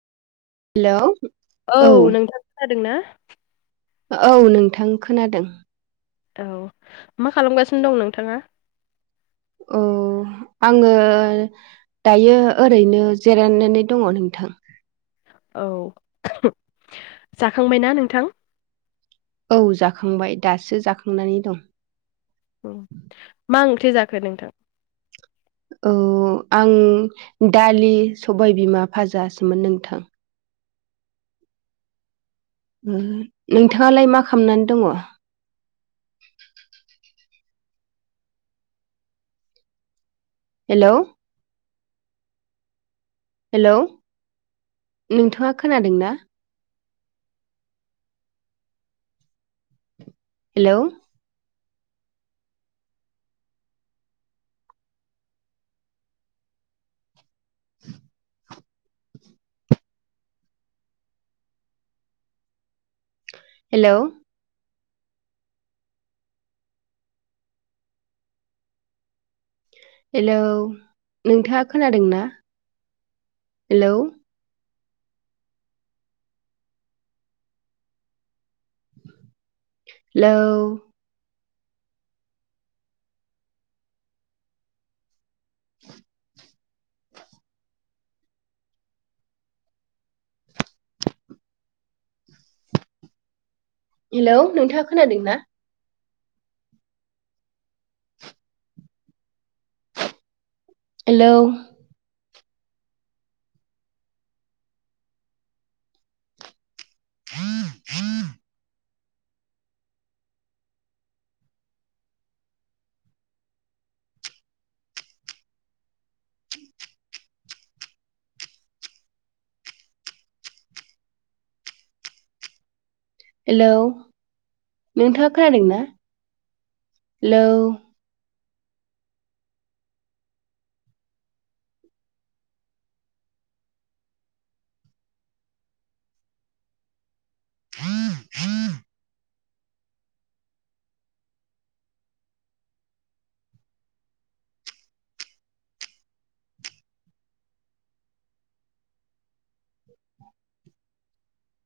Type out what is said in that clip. Hello? औ नोंथां खोनादों ना? औ नोंथां खोनादों। औ मा खालामगासिनो दं नोंथाङा? औ आङो दायो ओरैनो जिरायनानै दङ नोंथां। औ जाखांबायना नोंथां औ जाखांबाय दासो जाखांनानै दं। उम मा ओंथि जाखो नोंथां? औ आं दालि सबाइ बिमा फाजासोमोन नोंथां उम नोंथाङालाय मा खालामनानै दङ? हेलौ हेलौ नोंथाङा खोनादोंना? हेलौ [inaudible] हेलौ हेलौ नोंथाङा खोनादोंना हेलौ हेलौ [inaudible] हेलौ नोंथाङा खोनादोंना? हेलौ [inaudible] हेलौ नोंथाङा खोनादोंना हेलौ